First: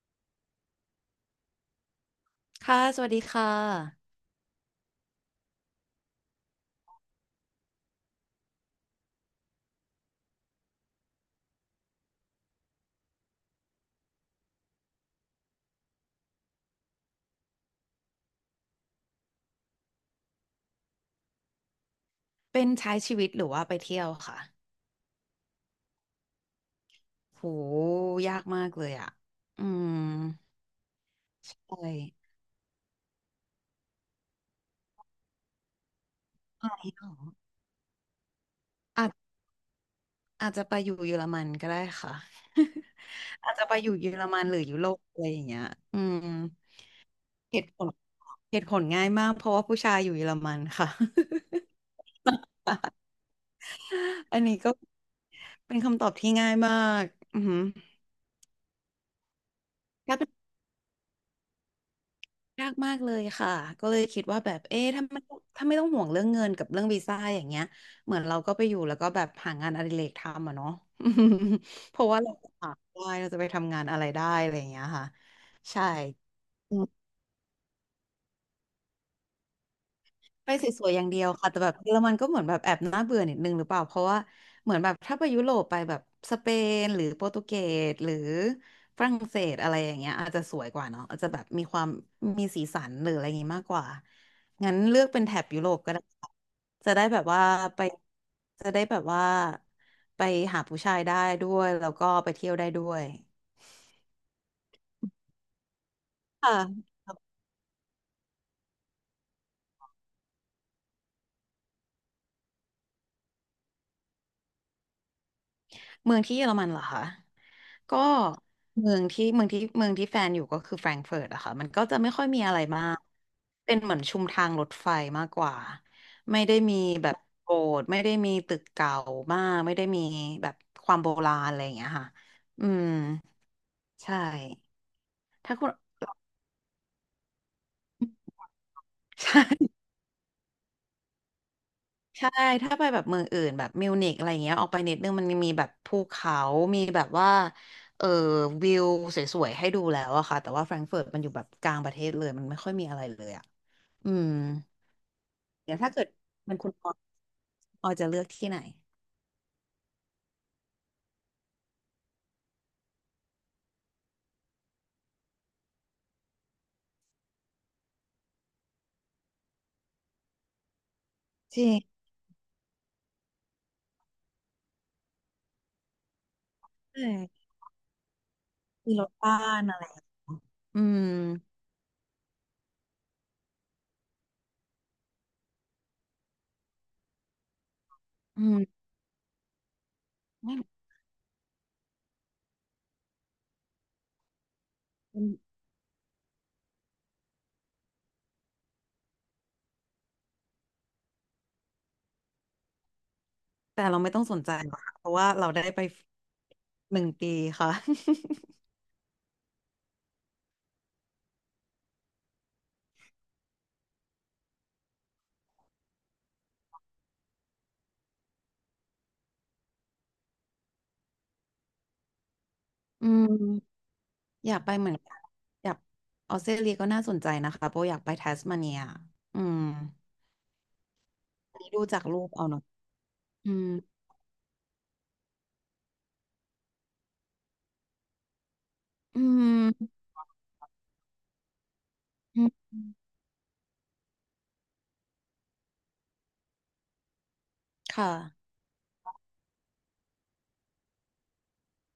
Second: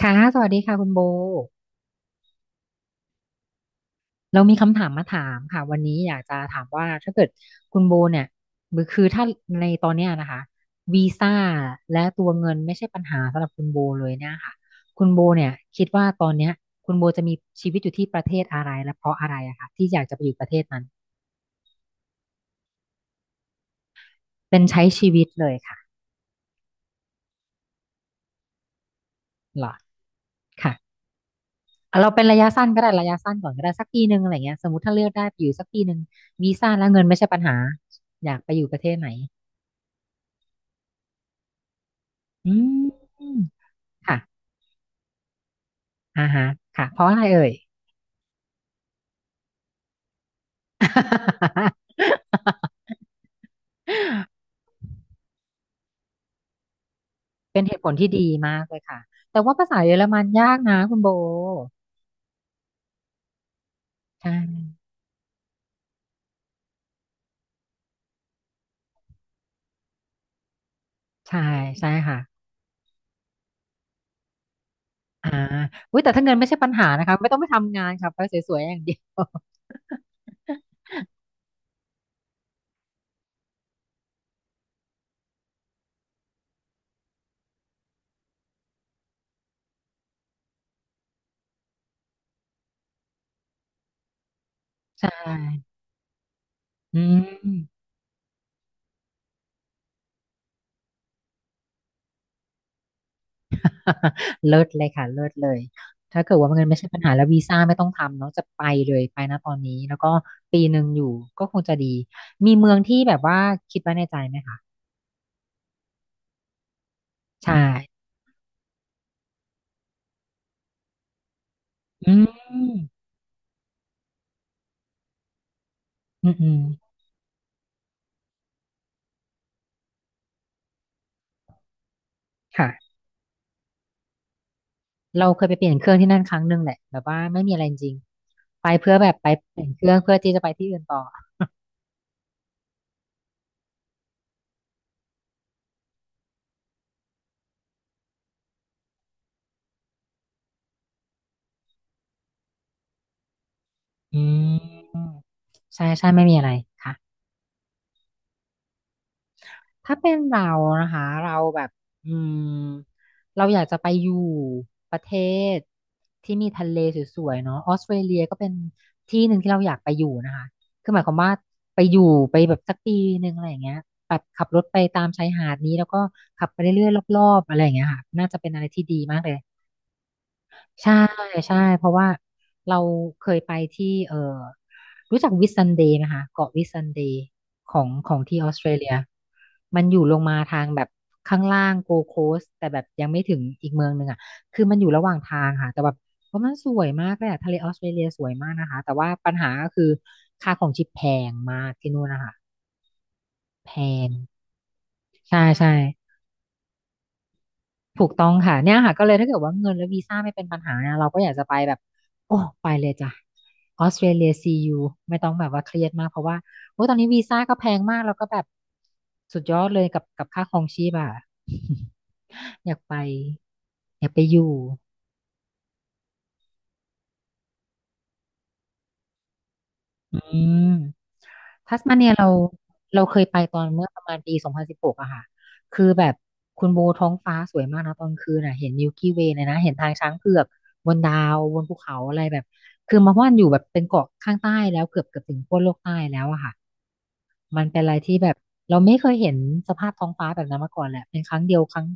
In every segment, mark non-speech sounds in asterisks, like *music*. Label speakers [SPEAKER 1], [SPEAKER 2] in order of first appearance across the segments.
[SPEAKER 1] ค่ะสวัสดีค่ะคุณโบ
[SPEAKER 2] ค่ะสวัสดีค่ะ
[SPEAKER 1] เรามีคำถามมาถามค่ะวันนี้อยากจะถามว่าถ้าเกิดคุณโบเนี่ยคือถ้าในตอนเนี้ยนะคะวีซ่าและตัวเงินไม่ใช่ปัญหาสำหรับคุณโบเลยเนี่ยค่ะคุณโบเนี่ยคิดว่าตอนเนี้ยคุณโบจะมีชีวิตอยู่ที่ประเทศอะไรและเพราะอะไรอะคะที่อยากจะไปอยู่ประเทศนั้น
[SPEAKER 2] เป็นใช้ชีวิตหรือว่าไปเที่ยวค่ะ
[SPEAKER 1] เป็นใช้ชีวิตเลยค่ะ
[SPEAKER 2] โหยากมากเลยอ่ะ
[SPEAKER 1] เห
[SPEAKER 2] อื
[SPEAKER 1] รอ
[SPEAKER 2] ม
[SPEAKER 1] ค่ะ
[SPEAKER 2] ใช่
[SPEAKER 1] เอาเราเป็นระยะสั้นก็ได้ระยะสั้นก่อนก็ได้สักปีหนึ่งอะไรเงี้ยสมมติถ้าเลือกได้ไปอยู่สักปีหนึ่งวี
[SPEAKER 2] น
[SPEAKER 1] ซ่าและ
[SPEAKER 2] ี่
[SPEAKER 1] เงิ
[SPEAKER 2] หร
[SPEAKER 1] น
[SPEAKER 2] อ
[SPEAKER 1] ไม่ใช่ปัญหาอยากไปอยู่ประเทศไห
[SPEAKER 2] อา
[SPEAKER 1] น
[SPEAKER 2] จอาจจะไปอยู่เยอรมันก็ได้ค่ะ
[SPEAKER 1] อื
[SPEAKER 2] *laughs*
[SPEAKER 1] ม
[SPEAKER 2] อาจจะไปอยู่เยอ
[SPEAKER 1] ค่ะ
[SPEAKER 2] รมันหรือยุโรปอะไรอย่างเงี้ยอืม
[SPEAKER 1] อ่าฮะค่ะ เพราะอะไรเอ่ย
[SPEAKER 2] เหตุผลเหตุผลง่ายมากเพราะว่าผู้ชายอยู่เยอรมันค่ะ
[SPEAKER 1] *laughs*
[SPEAKER 2] *laughs* อันนี้ก็เป็นคำตอบที่ง่ายมากอือหื
[SPEAKER 1] เป็
[SPEAKER 2] อ
[SPEAKER 1] นเหตุผลที่ดีมากเลยค่ะแต่ว่าภาษาเยอรมันยากนะคุณโบ
[SPEAKER 2] ยากมากเลยค่ะก็เลยคิดว่าแบบ
[SPEAKER 1] ใช่
[SPEAKER 2] เอ๊ะถ้าไม่ถ้าไม่ต้องห่วงเรื่องเงินกับเรื่องวีซ่าอย่างเงี้ยเหมือนเราก็ไปอยู่แล้วก็แบบหางานอดิเรกทำอะเนาะ
[SPEAKER 1] ใช่ใช่
[SPEAKER 2] *laughs* เพราะว่าเรา
[SPEAKER 1] ค่ะ
[SPEAKER 2] จะหาได้เราจะไปทำงานอะไรได้อะไรอย่างเงี้ยค่ะ
[SPEAKER 1] อ่า
[SPEAKER 2] ใช่
[SPEAKER 1] อุ้ยแต่ถ้าเงินไม่ใช่ปัญหานะคะไม่ต้องไปทำงานค่ะไปสวยๆอย่างเดียว
[SPEAKER 2] ไปส
[SPEAKER 1] *laughs*
[SPEAKER 2] วยๆอย่างเดียวค่ะแต่แบบเยอรมันก็เหมือนแบบแอบน่าเบื่อนิดนึงหรือเปล่าเพราะว่าเหมือนแบบถ้าไปยุโรปไปแบบสเปนหรือโปรตุเกสหรือฝรั่งเศสอะไรอย่างเงี้ยอาจจะสวยกว่าเนาะอาจจะแบบมีความมีสีสันหรืออะไรอย่างงี้มากกว่างั้นเลื
[SPEAKER 1] ใช
[SPEAKER 2] อกเป็นแถบยุโรป
[SPEAKER 1] ่
[SPEAKER 2] ก็ได้ค่ะจะ
[SPEAKER 1] อื
[SPEAKER 2] ได้แบบว่า
[SPEAKER 1] ม
[SPEAKER 2] ไปจะได้แบบว่าไปหาผู้ชายได้ด้วยแล้วก็ไปเที่ยวได้ด้วย
[SPEAKER 1] *laughs* เลิศเลยค่ะ เลิศเลยถ้าเกิดว่าเงินไม่ใช่
[SPEAKER 2] ค่ะ
[SPEAKER 1] ปัญหาแล้ววีซ่าไม่ต้องทำเนาะจะไปเลยไปนะตอนนี้แล้วก็ปีหนึ่งอยู่ก็คงจะดี มีเมืองที่แบบว่าคิดไว้ในใจไหมคะ
[SPEAKER 2] เมืองที่เยอรมันเหรอคะ
[SPEAKER 1] ใช่
[SPEAKER 2] ก็เมืองที่แฟนอยู่ก็คือแฟรงก์เฟิร์ตอะค่ะมันก็จะไม่
[SPEAKER 1] อื
[SPEAKER 2] ค่อ
[SPEAKER 1] ม
[SPEAKER 2] ยมีอะ
[SPEAKER 1] อื
[SPEAKER 2] ไร
[SPEAKER 1] ม
[SPEAKER 2] มากเป็นเหมือนชุมทางรถไฟมากกว่า
[SPEAKER 1] อื
[SPEAKER 2] ไม่ได้
[SPEAKER 1] ม
[SPEAKER 2] มีแบบโบสถ์ไม่ได้มีตึกเก่ามากไม่ได้มีแบบความโบราณอะไรอย่างเงี้ยค่ะอืม
[SPEAKER 1] ค่ะ
[SPEAKER 2] ใช่
[SPEAKER 1] เราเคยไป
[SPEAKER 2] ถ้า
[SPEAKER 1] เป
[SPEAKER 2] คุ
[SPEAKER 1] ลี่
[SPEAKER 2] ณ
[SPEAKER 1] ยนเครื่องที่นั่นครั้งหนึ่งแหละแบบว่าไม่มีอะไรจริงๆไปเพื่อแบบ
[SPEAKER 2] *laughs*
[SPEAKER 1] ไป
[SPEAKER 2] ใช่
[SPEAKER 1] เปลี่ยนเครื่องเพื่อที่จะไปที่อื่นต่อ
[SPEAKER 2] ใช่ถ้าไปแบบเมืองอื่นแบบมิวนิกอะไรเงี้ยออกไปนิดนึงมันมีแบบภูเขามีแบบว่าเออวิวสวยๆให้ดูแล้วอะค่ะแต่ว่าแฟรงก์เฟิร์ตมันอยู่แบบกลางประเทศเลยมันไม่ค่อยมีอะไรเลยอะ อื
[SPEAKER 1] อื
[SPEAKER 2] ม
[SPEAKER 1] ม
[SPEAKER 2] เดี๋ยว
[SPEAKER 1] ใช่
[SPEAKER 2] ถ้าเกิ
[SPEAKER 1] ใช่
[SPEAKER 2] ด
[SPEAKER 1] ไม่มีอะไร
[SPEAKER 2] เป็นคุณออ
[SPEAKER 1] ค่ะ
[SPEAKER 2] ออจะเลือกที่ไหน
[SPEAKER 1] ถ้าเป็นเรานะคะเราแบบอืมเราอยากจะไปอยู่ประเทศที่มีทะเลสวยๆเนาะออสเตรเลียก็เป็นที่หนึ่งที่เราอยากไปอยู่นะคะคือหมายความว่า
[SPEAKER 2] จริง
[SPEAKER 1] ไปอยู่ไปแบบสักปีหนึ่งอะไรอย่างเงี้ยแบบขับรถไปตามชายหาดนี้แล้วก็ขับไปเรื่อยๆ
[SPEAKER 2] ใช่
[SPEAKER 1] รอบๆอะไรอย่างเงี้ยค่ะน่าจะเป็นอะไรที่
[SPEAKER 2] มี
[SPEAKER 1] ดี
[SPEAKER 2] รถ
[SPEAKER 1] มากเล
[SPEAKER 2] บ้า
[SPEAKER 1] ย
[SPEAKER 2] นอะไรอื
[SPEAKER 1] ใช่
[SPEAKER 2] ม
[SPEAKER 1] ใช่เพราะว่าเราเคยไปที่รู้จักวิสซันเดย์ไหมคะเกาะวิสซันเดย์ของของที่
[SPEAKER 2] อื
[SPEAKER 1] ออส
[SPEAKER 2] ม
[SPEAKER 1] เตรเลียมันอยู่ลงมา
[SPEAKER 2] ไม่
[SPEAKER 1] ทางแบบข้างล่างโกโคสแต่แบบยังไม่ถึงอีกเมืองหนึ่งอ่ะคือมันอยู่ระหว่างทางค่ะแต่แบบว่ามันสวยมากเลยอะทะเลออสเตรเลียสวยมากนะคะแต่ว่าปัญหาก็คือค่าของชีพแพงมากที่นู่นนะคะแพ
[SPEAKER 2] แต่เรา
[SPEAKER 1] ง
[SPEAKER 2] ไม่ต้องสนใจหรอกค่ะเพราะว่า
[SPEAKER 1] ใช่
[SPEAKER 2] เราได้
[SPEAKER 1] ใช่
[SPEAKER 2] ไปหนึ่งปีค่ะ
[SPEAKER 1] ถูกต้องค่ะ
[SPEAKER 2] *laughs*
[SPEAKER 1] เนี่ยค่ะก็เลยถ้าเกิดว่าเงินและวีซ่าไม่เป็นปัญหานะเราก็อยากจะไปแบบโอ้ไปเลยจ้ะออสเตรเลียซียูไม่ต้องแบบว่าเครียดมากเพราะว่าโอ้ตอนนี้วีซ่าก็แพงมากแล้วก็แบบสุดยอดเลยกับกับค่าครองชีพอ่ะ *laughs* อยากไป
[SPEAKER 2] อืม
[SPEAKER 1] อยากไปอ
[SPEAKER 2] อ
[SPEAKER 1] ยู่
[SPEAKER 2] ยากไปเหมือนกันอยากออสเตรเลียก็น่าสนใจนะคะเพราะอยากไปทัสมาเนียอืม
[SPEAKER 1] อืม
[SPEAKER 2] อันนี้
[SPEAKER 1] ทัส
[SPEAKER 2] ดู
[SPEAKER 1] มา
[SPEAKER 2] จาก
[SPEAKER 1] เนีย
[SPEAKER 2] รู
[SPEAKER 1] เรา
[SPEAKER 2] ปเอาเนอะ
[SPEAKER 1] เราเคยไป
[SPEAKER 2] อื
[SPEAKER 1] ตอ
[SPEAKER 2] ม
[SPEAKER 1] นเมื่อประมาณปี2016อะค่ะคือแบบคุณโบท้องฟ้าสวยมากนะตอนกลางคืนอะเห็นมิลกี้
[SPEAKER 2] อื
[SPEAKER 1] เวยเลยนะเห็นทาง
[SPEAKER 2] ม
[SPEAKER 1] ช้างเผือกบนดาวบนภูเขาอะไรแบ
[SPEAKER 2] อื
[SPEAKER 1] บ
[SPEAKER 2] ม
[SPEAKER 1] คือมาว่านอยู่แบบเป็นเกาะข้างใต้แล้วเกือบเกือบถึงขั้วโลกใต้แล้วอะค่ะมันเป็นอะไร
[SPEAKER 2] ค
[SPEAKER 1] ที่แบบ
[SPEAKER 2] ่ะ
[SPEAKER 1] เราไม่เคยเห็นสภาพท้องฟ้าแบบนั้นมาก่อนแหละเป็นครั้งเดียวครั้ง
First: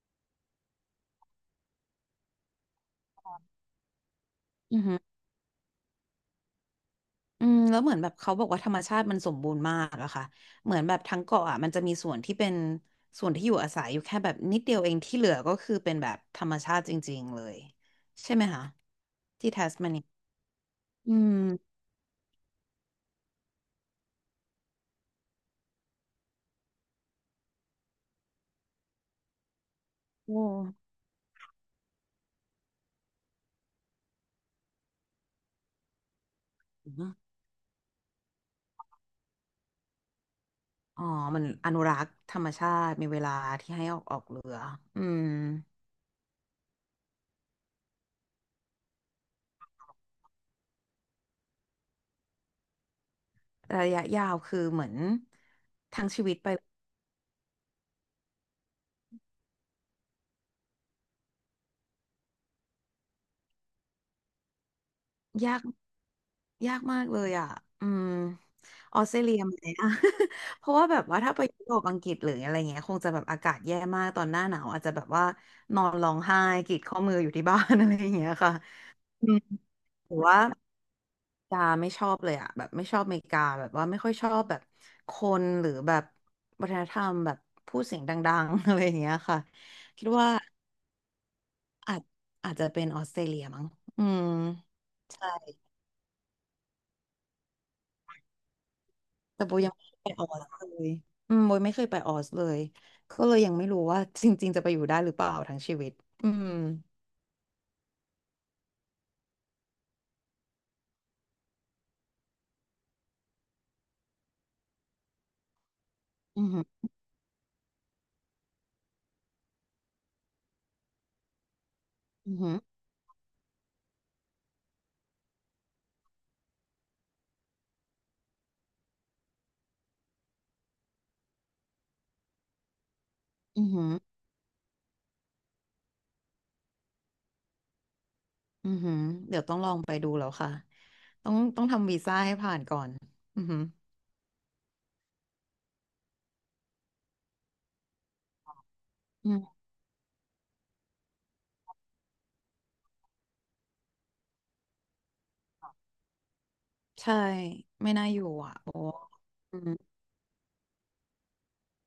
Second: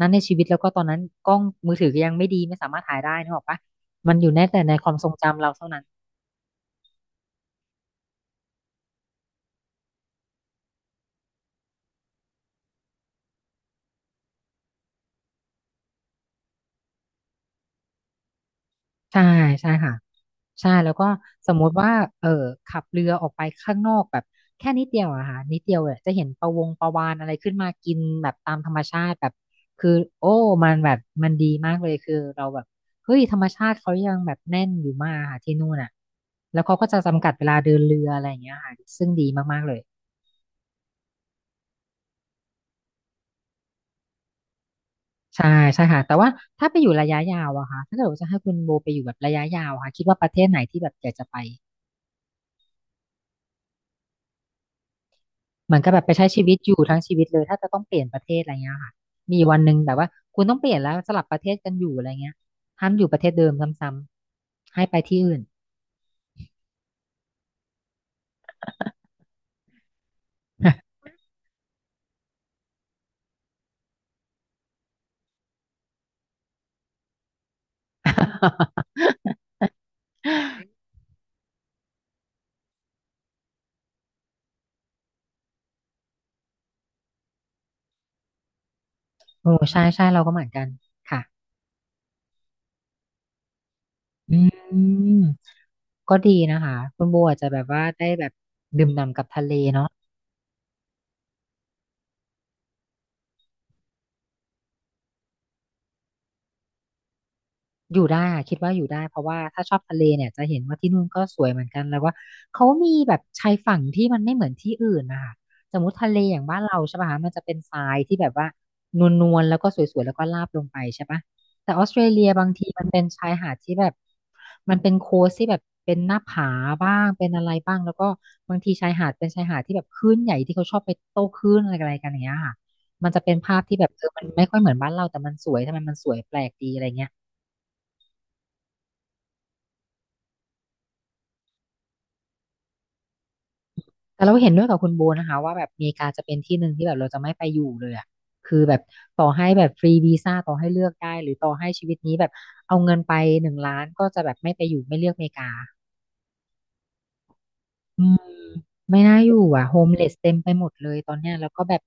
[SPEAKER 1] นั้นในชีวิตแล้วก็ตอนนั้นกล้องมือถือก็ยังไม่ดีไม่สามารถถ่ายได้นึกออกปะมันอยู่แน่แต่ใน
[SPEAKER 2] อื
[SPEAKER 1] ความทร
[SPEAKER 2] ม
[SPEAKER 1] งจำเราเท่านั้น
[SPEAKER 2] อืมแล้วเหมือนแบบเขาบอกว่าธรรมชาติมันสมบูรณ์มากอะค่ะเหมือนแบบทั้งเกาะอะมันจะมีส่วนที่เป็นส่วนที่อยู่อาศัยอยู่แค่แบบนิดเดียวเองที่เหลือก็คือเป็นแบบธรรมชาติจริงๆเลยใช่ไหมคะ
[SPEAKER 1] ใช่
[SPEAKER 2] ที่แท
[SPEAKER 1] ใช่
[SPEAKER 2] สมา
[SPEAKER 1] ค่ะ
[SPEAKER 2] เนีย
[SPEAKER 1] ใช่แล้วก็
[SPEAKER 2] อืม
[SPEAKER 1] สมมุติว่าเออขับเรือออกไปข้างนอกแบบแค่นิดเดียวอะค่ะนิดเดียวเนี่ยจะเห็นปะวงปะวาฬอะไรขึ้นมากินแบบตามธรรมชาติแบบคือโอ้
[SPEAKER 2] โอ้
[SPEAKER 1] มันแบ
[SPEAKER 2] อ
[SPEAKER 1] บมันดีมากเลยคือเราแบบเฮ้ยธรรมชาติเขายังแบบแน่นอยู่มากค่ะที่นู่นอะแล้วเขาก็จะ
[SPEAKER 2] ม
[SPEAKER 1] จำกัดเวลาเดินเรืออะไรอย่างเงี้ยค่ะซึ่งดีมากๆเลย
[SPEAKER 2] อ๋อมันอนุรักษ์ธรรมชาติมีเวลาที่ให้ออกออกเรืออืม
[SPEAKER 1] ใช่ใช่ค่ะแต่ว่าถ้าไปอยู่ระยะยาวอะค่ะถ้าเกิดว่าจะให้คุณโบไปอยู่แบบระยะยาวอะค่ะคิดว่าประเทศไหนที่แบบอยากจะไป
[SPEAKER 2] ระยะยาวคือเหมือน
[SPEAKER 1] เหมือนกับแบบ
[SPEAKER 2] ทั้ง
[SPEAKER 1] ไป
[SPEAKER 2] ชี
[SPEAKER 1] ใช้
[SPEAKER 2] วิต
[SPEAKER 1] ชี
[SPEAKER 2] ไป
[SPEAKER 1] วิตอยู่ทั้งชีวิตเลยถ้าจะต้องเปลี่ยนประเทศอะไรเงี้ยค่ะมีวันหนึ่งแบบว่าคุณต้องเปลี่ยนแล้วสลับประเทศกันอยู่อะไรเงี้ยห้ามอยู่ประเทศเดิมซ้ำๆให้ไปที่อื่น
[SPEAKER 2] ยาก ยากมากเลยอ่ะอืมออสเตรเลียไหมอ่ะ *laughs* เพราะว่าแบบว่าถ้าไปยุโรปอังกฤษหรืออะไรเงี้ยคงจะแบบอากาศแย่มากตอนหน้าหนาวอาจจะแบบว่านอนร้องไห้กรีดข้อมืออยู่ที่บ้าน *laughs* อะไรอย่างเงี้ยค่ะ
[SPEAKER 1] *laughs*
[SPEAKER 2] อืมหรือว่าอเมริกาไม่ชอบเลยอ่ะแบบไม่ชอบอเมริกาแบบว่าไม่ค่อยชอบแบบคนหรือแบบวัฒนธรรมแบบพูดเสียงดังๆ *laughs* อะไรอย่างเงี้ยค่ะ
[SPEAKER 1] โอ้ใช่ใช่
[SPEAKER 2] คิด
[SPEAKER 1] เรา
[SPEAKER 2] ว่า
[SPEAKER 1] ก็เหมือนกันค่ะ
[SPEAKER 2] อาจอาจจะเป็นออสเตรเลียมั้งอืม
[SPEAKER 1] อืม
[SPEAKER 2] ใช่
[SPEAKER 1] ก็ดีนะคะคุณโบอาจจะแบบว่าได้แบบดื่มด่ำกับ
[SPEAKER 2] แต่
[SPEAKER 1] ทะเล
[SPEAKER 2] โบยังไม่
[SPEAKER 1] เนาะ
[SPEAKER 2] เคยไปออสเลยอืมโบไม่เคยไปออสเลยก็เลยยังไม่รู้ว่าจริงๆจะไปอยู่ได้หรือเปล่าทั้งชีวิตอืม
[SPEAKER 1] อยู่ได้อะคิดว่าอยู่ได้เพราะว่าถ้าชอบทะเลเนี่ยจะเห็นว่าที่นู่นก็สวยเหมือนกันแล้วว่าเขามีแบบชายฝั่งที่มันไม่เหมือนที่อื่นนะคะสมมติทะเลอย่า
[SPEAKER 2] อื
[SPEAKER 1] ง
[SPEAKER 2] อ
[SPEAKER 1] บ้าน
[SPEAKER 2] หื
[SPEAKER 1] เรา
[SPEAKER 2] อ
[SPEAKER 1] ใช่ป่ะคะมันจะเป็นทรายที่แบบว่านวลๆแล้วก็สวยๆแล้วก็ราบลงไปใช่ป่ะแต่ออสเตรเลีย
[SPEAKER 2] อือ
[SPEAKER 1] บาง
[SPEAKER 2] หือ
[SPEAKER 1] ทีมันเป็นชายหาดที่แบบมันเป็นโคสที่แบบเป็นหน้าผาบ้างเป็นอะไรบ้างแล้วก็บางทีชายหาดเป็นชายหาดที่แบบคลื่นใหญ่ที่เขาชอบไปโต้คลื่นอะไรกันอะไรกันอย่างเงี้ยค่ะมันจะเป็นภาพ
[SPEAKER 2] อือ
[SPEAKER 1] ที่
[SPEAKER 2] หื
[SPEAKER 1] แบบ
[SPEAKER 2] อ
[SPEAKER 1] เออมันไม่ค่อยเหมือนบ้านเราแต่มันสวยทำไมมันสวยแปลกดีอะไรเงี้ย
[SPEAKER 2] อือหือเดี๋ยวต้องลองไปดูแล้วค่ะต้องต้องทำวีซ่าให้ผ่านก่อนอือหือ
[SPEAKER 1] แต่เราเห็นด้วยกับคุณโบนะคะว่าแบบอเมริกาจะเป็นที่หนึ่งที่แบบเราจะไม่ไปอยู่เลยอ่ะคือแบบต่อ
[SPEAKER 2] อืม
[SPEAKER 1] ให้แบบฟรีวีซ่าต่อให้เลือกได้หรือต่อให้ชีวิตนี้แบบเอาเงินไป1,000,000ก็จะแบบไม่ไปอยู่ไม่เลือกอเมริกา
[SPEAKER 2] ใช่ไม่น่าอยู่อ่ะโบ
[SPEAKER 1] ไม่น่าอยู่
[SPEAKER 2] อื
[SPEAKER 1] อ่ะ
[SPEAKER 2] ม
[SPEAKER 1] โฮมเลสเต็มไปหมดเลยตอนเนี้ยแล้วก็แบบ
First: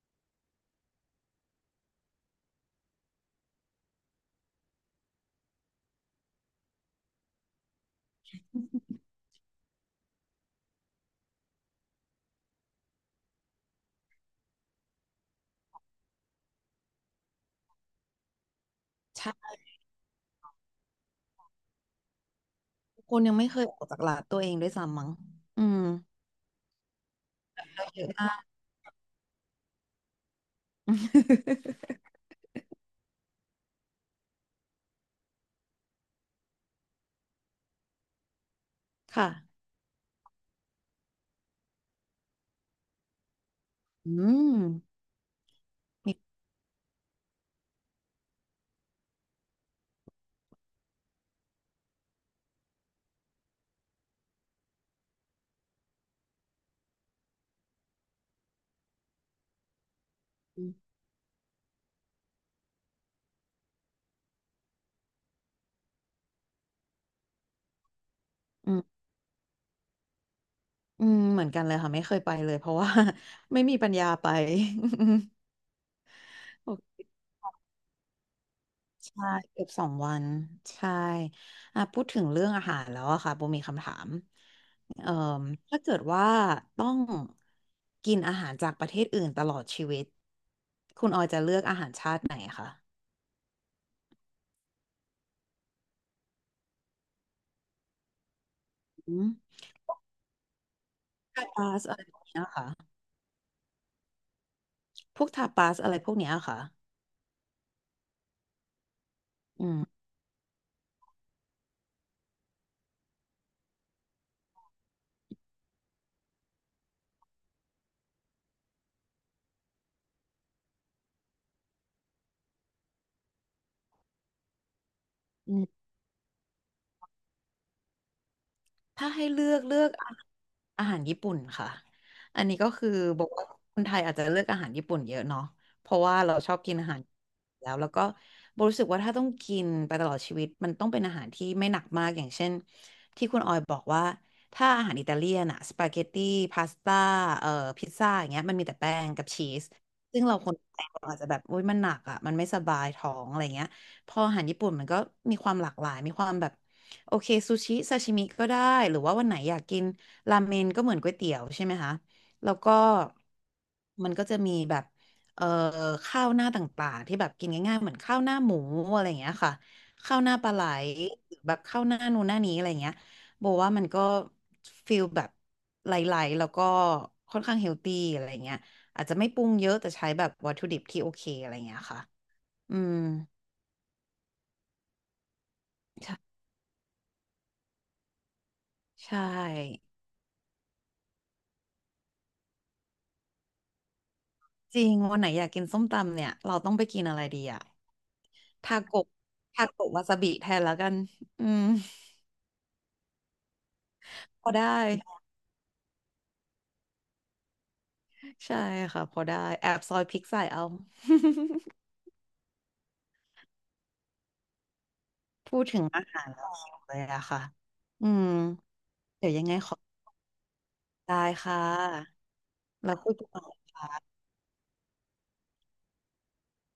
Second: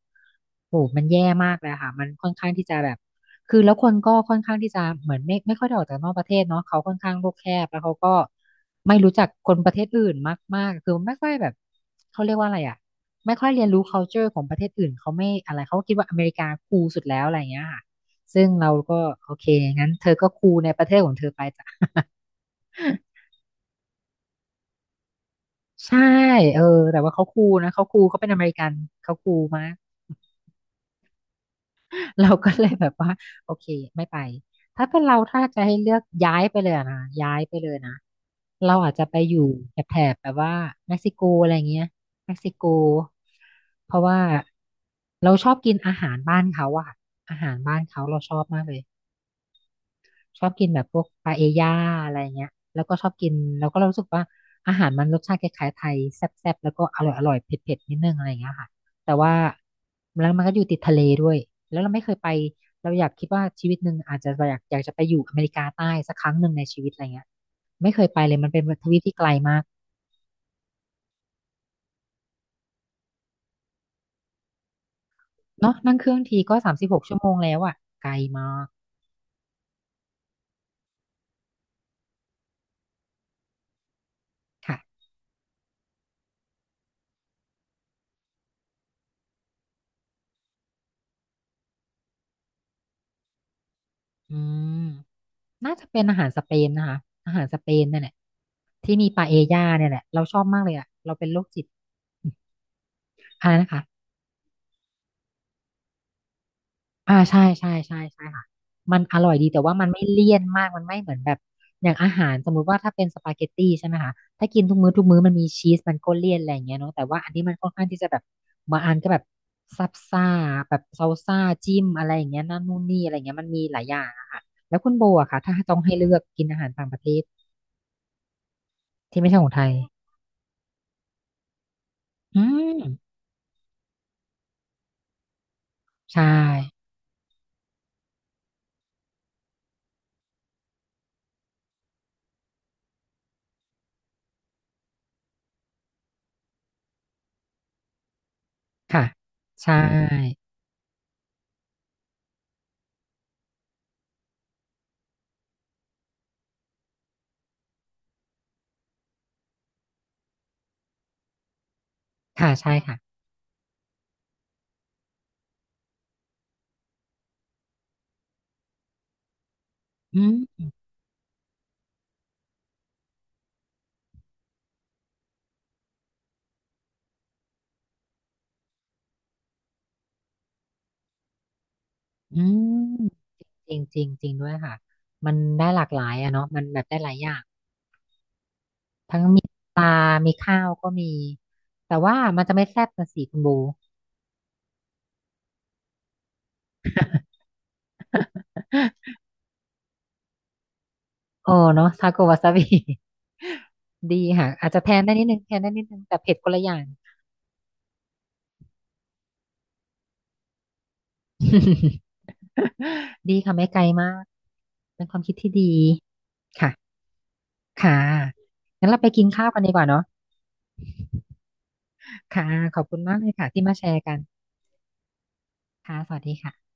[SPEAKER 1] โหมันแย่มากเลยค่ะมันค่อนข้างที่จะแบบคือแล้วคนก็ค่อนข้างที่จะเหมือนไม่ค่อยได้ออกจากนอกประเทศเนาะเขาค่อนข้างโลกแคบแล้วเขาก็ไม่รู้จักคนประเทศอื่นมากมากคือไม่ค่อยแบบเขาเรียกว่าอะไรอ่ะไม่ค่อยเรียนรู้ culture ของประเทศอื่นเขาไม่อะไรเขาคิดว่าอเมริกาคูลสุดแล้วอะไรอย่างเงี้ยค่ะซึ่งเราก็โอเค
[SPEAKER 2] ใช่
[SPEAKER 1] งั้นเธอก็คูลในประเทศของเธอไปจ้ะ
[SPEAKER 2] คน
[SPEAKER 1] *laughs*
[SPEAKER 2] ยังไม่เคยออกจากหลาดตัวเองด้วยซ้ำมั้งอืม
[SPEAKER 1] ใช่เออแต่ว่าเขาคูลนะเขาคู
[SPEAKER 2] เย
[SPEAKER 1] ล
[SPEAKER 2] อะ
[SPEAKER 1] เขาเป็น
[SPEAKER 2] มา
[SPEAKER 1] อ
[SPEAKER 2] ก
[SPEAKER 1] เมริกันเขาคูลมาก
[SPEAKER 2] *laughs*
[SPEAKER 1] *laughs* เราก็เลยแบบว่าโอเคไม่ไปถ้าเป็นเราถ้าจะให้เลือกย้ายไปเลยอะนะย้ายไปเลยนะเราอาจจะไป
[SPEAKER 2] ค่ะ
[SPEAKER 1] อยู่แถบแถบแบบว่าเม็กซิโกอะไรเงี้ยเม็กซิโกเพราะ
[SPEAKER 2] อื
[SPEAKER 1] ว่า
[SPEAKER 2] ม
[SPEAKER 1] เราชอบกินอาหา
[SPEAKER 2] มี
[SPEAKER 1] รบ้านเขาอะค่ะอาหารบ้านเขาเราชอบมากเลย ชอบกินแบบพวกปาเอย่าอะไรเงี้ยแล้วก็ชอบกินแล้วก็เรารู้สึกว่าอาหารมันรสชาติคล้ายๆไทยแซ่บๆแล้วก็อร่อยอร่อยเผ็ดๆนิดนึงอะไรเงี้ยค่ะแต่ว่าแล้วมันก็อยู่
[SPEAKER 2] อื
[SPEAKER 1] ติดทะเลด้วยแล้วเราไม่เคยไปเราอยากคิดว่าชีวิตหนึ่งอาจจะอยากอยากจะไปอยู่อเมริกาใต้สักครั้งหนึ่งในชีวิตอะไรเงี้ยไม่เคยไปเลยมันเป็น
[SPEAKER 2] ม
[SPEAKER 1] ทวีปที่ไกลมาก
[SPEAKER 2] อืมเหมือนกันเลยค่ะไม่เคยไปเลยเพราะว่า *laughs* ไม่มีปัญญาไป *laughs*
[SPEAKER 1] เนาะนั่งเครื่องทีก็
[SPEAKER 2] โอ
[SPEAKER 1] สามสิบห
[SPEAKER 2] เค
[SPEAKER 1] กชั่วโมงแล้วอ่ะไกลมาก
[SPEAKER 2] ใช่เกือบสองวันใช่อ่ะพูดถึงเรื่องอาหารแล้วอะค่ะโบมีคำถาม
[SPEAKER 1] ค่ะ
[SPEAKER 2] เอ่อถ้าเกิดว่าต้องกินอาหารจากประเทศอื่นตลอดชีวิตคุณออยจะเลือกอาหารชาติไหนคะ
[SPEAKER 1] อืม น่าจะเป็นอาหารสเปนนะคะอาหารสเปนเนี่ยแหละที่มี
[SPEAKER 2] อื
[SPEAKER 1] ปาเอ
[SPEAKER 2] ม
[SPEAKER 1] ญ่าเนี่ยแหละเราชอบมากเลยอ่ะเราเป็นโร
[SPEAKER 2] ทา
[SPEAKER 1] คจิต
[SPEAKER 2] ปาสอะไรพวกเนี้ยค่ะ
[SPEAKER 1] อะไรนะคะ
[SPEAKER 2] พวกทาปาสอะไรพวกเนี้ยค่ะ
[SPEAKER 1] อ่าใช่ใช่ใช่ใช่ค่ะมันอร่อยดีแต่
[SPEAKER 2] อื
[SPEAKER 1] ว่า
[SPEAKER 2] ม
[SPEAKER 1] มันไม่เลี่ยนมากมันไม่เหมือนแบบอย่างอาหารสมมุติว่าถ้าเป็นสปาเกตตี้ใช่ไหมคะถ้ากินทุกมื้อทุกมื้อมันมีชีสมันก็เลี่ยนอะไรอย่างเงี้ยเนาะแต่ว่าอันนี้มันค่อนข้างที่จะแบบบางอันก็แบบซับซ่าแบบซาซ่าจิ้มอะไรอย่างเงี้ยนั่นนู่นนี่อะไรอย่างเงี้ยมันมีหลายอย่างอะค่ะแล้วคุณโบอะค่ะถ้าต้องให้เลือกกินอาหารต่างประเทศ
[SPEAKER 2] ถ้า
[SPEAKER 1] ที่
[SPEAKER 2] ให้
[SPEAKER 1] ไม่ใช่
[SPEAKER 2] เลื
[SPEAKER 1] ของ
[SPEAKER 2] อก
[SPEAKER 1] ไทย
[SPEAKER 2] เลือกอาอาหารญี่ปุ่นค่ะ
[SPEAKER 1] อื
[SPEAKER 2] อันนี้
[SPEAKER 1] ม
[SPEAKER 2] ก็คือบอกว่าคนไทยอาจจะเลือกอาหารญี่ปุ่นเยอะเนาะเพราะว่า
[SPEAKER 1] ใช่
[SPEAKER 2] เราชอบกินอาหารแล้วแล้วก็โบรู้สึกว่าถ้าต้องกินไปตลอดชีวิตมันต้องเป็นอาหารที่ไม่หนักมากอย่างเช่นที่คุณออยบอกว่าถ้าอาหารอิตาเลียนอะสปาเกตตี้พาสต้าเอ่อพิซซ่าอย่างเงี้ยมันมีแต่แป้
[SPEAKER 1] ค่ะ
[SPEAKER 2] งกับชีส
[SPEAKER 1] ใช
[SPEAKER 2] ซึ่งเรา
[SPEAKER 1] ่
[SPEAKER 2] คนไทยเราอาจจะแบบอุ้ยมันหนักอ่ะมันไม่สบายท้องอะไรเงี้ยพออาหารญี่ปุ่นมันก็มีความหลากหลายมีความแบบ โอเคซูชิซาชิมิก็ได้หรือว่าวันไหนอยากกินราเมนก็เหมือนก๋วยเตี๋ยวใช่ไหมคะ
[SPEAKER 1] ค่ะ
[SPEAKER 2] แล้วก็
[SPEAKER 1] ใช่ค่ะ
[SPEAKER 2] มันก็จะมีแบบเอ่อข้าวหน้าต่างๆที่แบบกินง่ายๆเหมือนข้าวหน้าหมูอะไรอย่างเงี้ยค่ะข้า
[SPEAKER 1] อื
[SPEAKER 2] วหน้าปลาไหล
[SPEAKER 1] ม
[SPEAKER 2] หรือแบบข้าวหน้านู่นหน้านี้อะไรอย่างเงี้ยโบว่ามันก็ฟีลแบบไหลๆแล้วก็ค่อนข้างเฮลตี้อะไรอย่างเงี้ยอาจจะไม่ปรุงเยอะแต่ใช้แบบวัตถุดิบที่โอเคอะไรอย่างเงี้ยค่ะ
[SPEAKER 1] อื
[SPEAKER 2] อื
[SPEAKER 1] ม
[SPEAKER 2] ม
[SPEAKER 1] จริงจริงจริงด้วยค่ะมันได้หลากหลายอะ
[SPEAKER 2] ใช่
[SPEAKER 1] เนาะมันแบบได้หลายอย่าง
[SPEAKER 2] ใช่
[SPEAKER 1] ทั้งมีปลามีข้าวก็มีแต่ว่ามันจะไม่แซ่บนะสิคุณบู
[SPEAKER 2] จริงวันไหนอยากกินส้มตำเนี่ยเราต้องไปกินอะไรดีอะทาโกะ
[SPEAKER 1] *laughs*
[SPEAKER 2] ทาโกะวาซาบิแทนแล้วกันอื
[SPEAKER 1] โอ้
[SPEAKER 2] ม
[SPEAKER 1] เนาะทาโกวาซาบิ *laughs* ดี
[SPEAKER 2] พ
[SPEAKER 1] ค่ะ
[SPEAKER 2] อได้
[SPEAKER 1] อาจจะแทนได้นิดนึงแทนได้นิดนึงแต่เผ็ดคนละอย่าง
[SPEAKER 2] ใช่ค่ะพอได้แอบซอยพริกใส่เอา *laughs*
[SPEAKER 1] *laughs* ดีค่ะไม่ไกลมากเป็นความคิดที่
[SPEAKER 2] พูด
[SPEAKER 1] ดี
[SPEAKER 2] ถึงอาหารแล้ว
[SPEAKER 1] ค่ะ
[SPEAKER 2] หิวเลยอะค่ะ
[SPEAKER 1] ค่ะ
[SPEAKER 2] อืม
[SPEAKER 1] งั้นเราไปกิ
[SPEAKER 2] เดี๋
[SPEAKER 1] น
[SPEAKER 2] ยวยั
[SPEAKER 1] ข้า
[SPEAKER 2] ง
[SPEAKER 1] ว
[SPEAKER 2] ไง
[SPEAKER 1] กัน
[SPEAKER 2] ข
[SPEAKER 1] ดี
[SPEAKER 2] อ
[SPEAKER 1] กว่าเนาะ
[SPEAKER 2] ได้ค่ะ
[SPEAKER 1] ค่ะขอบ
[SPEAKER 2] แล้
[SPEAKER 1] คุ
[SPEAKER 2] ว
[SPEAKER 1] ณ
[SPEAKER 2] คุย
[SPEAKER 1] มาก
[SPEAKER 2] กั
[SPEAKER 1] เลยค่ะที่
[SPEAKER 2] น
[SPEAKER 1] มาแชร์กันค่ะสวัสดีค่ะ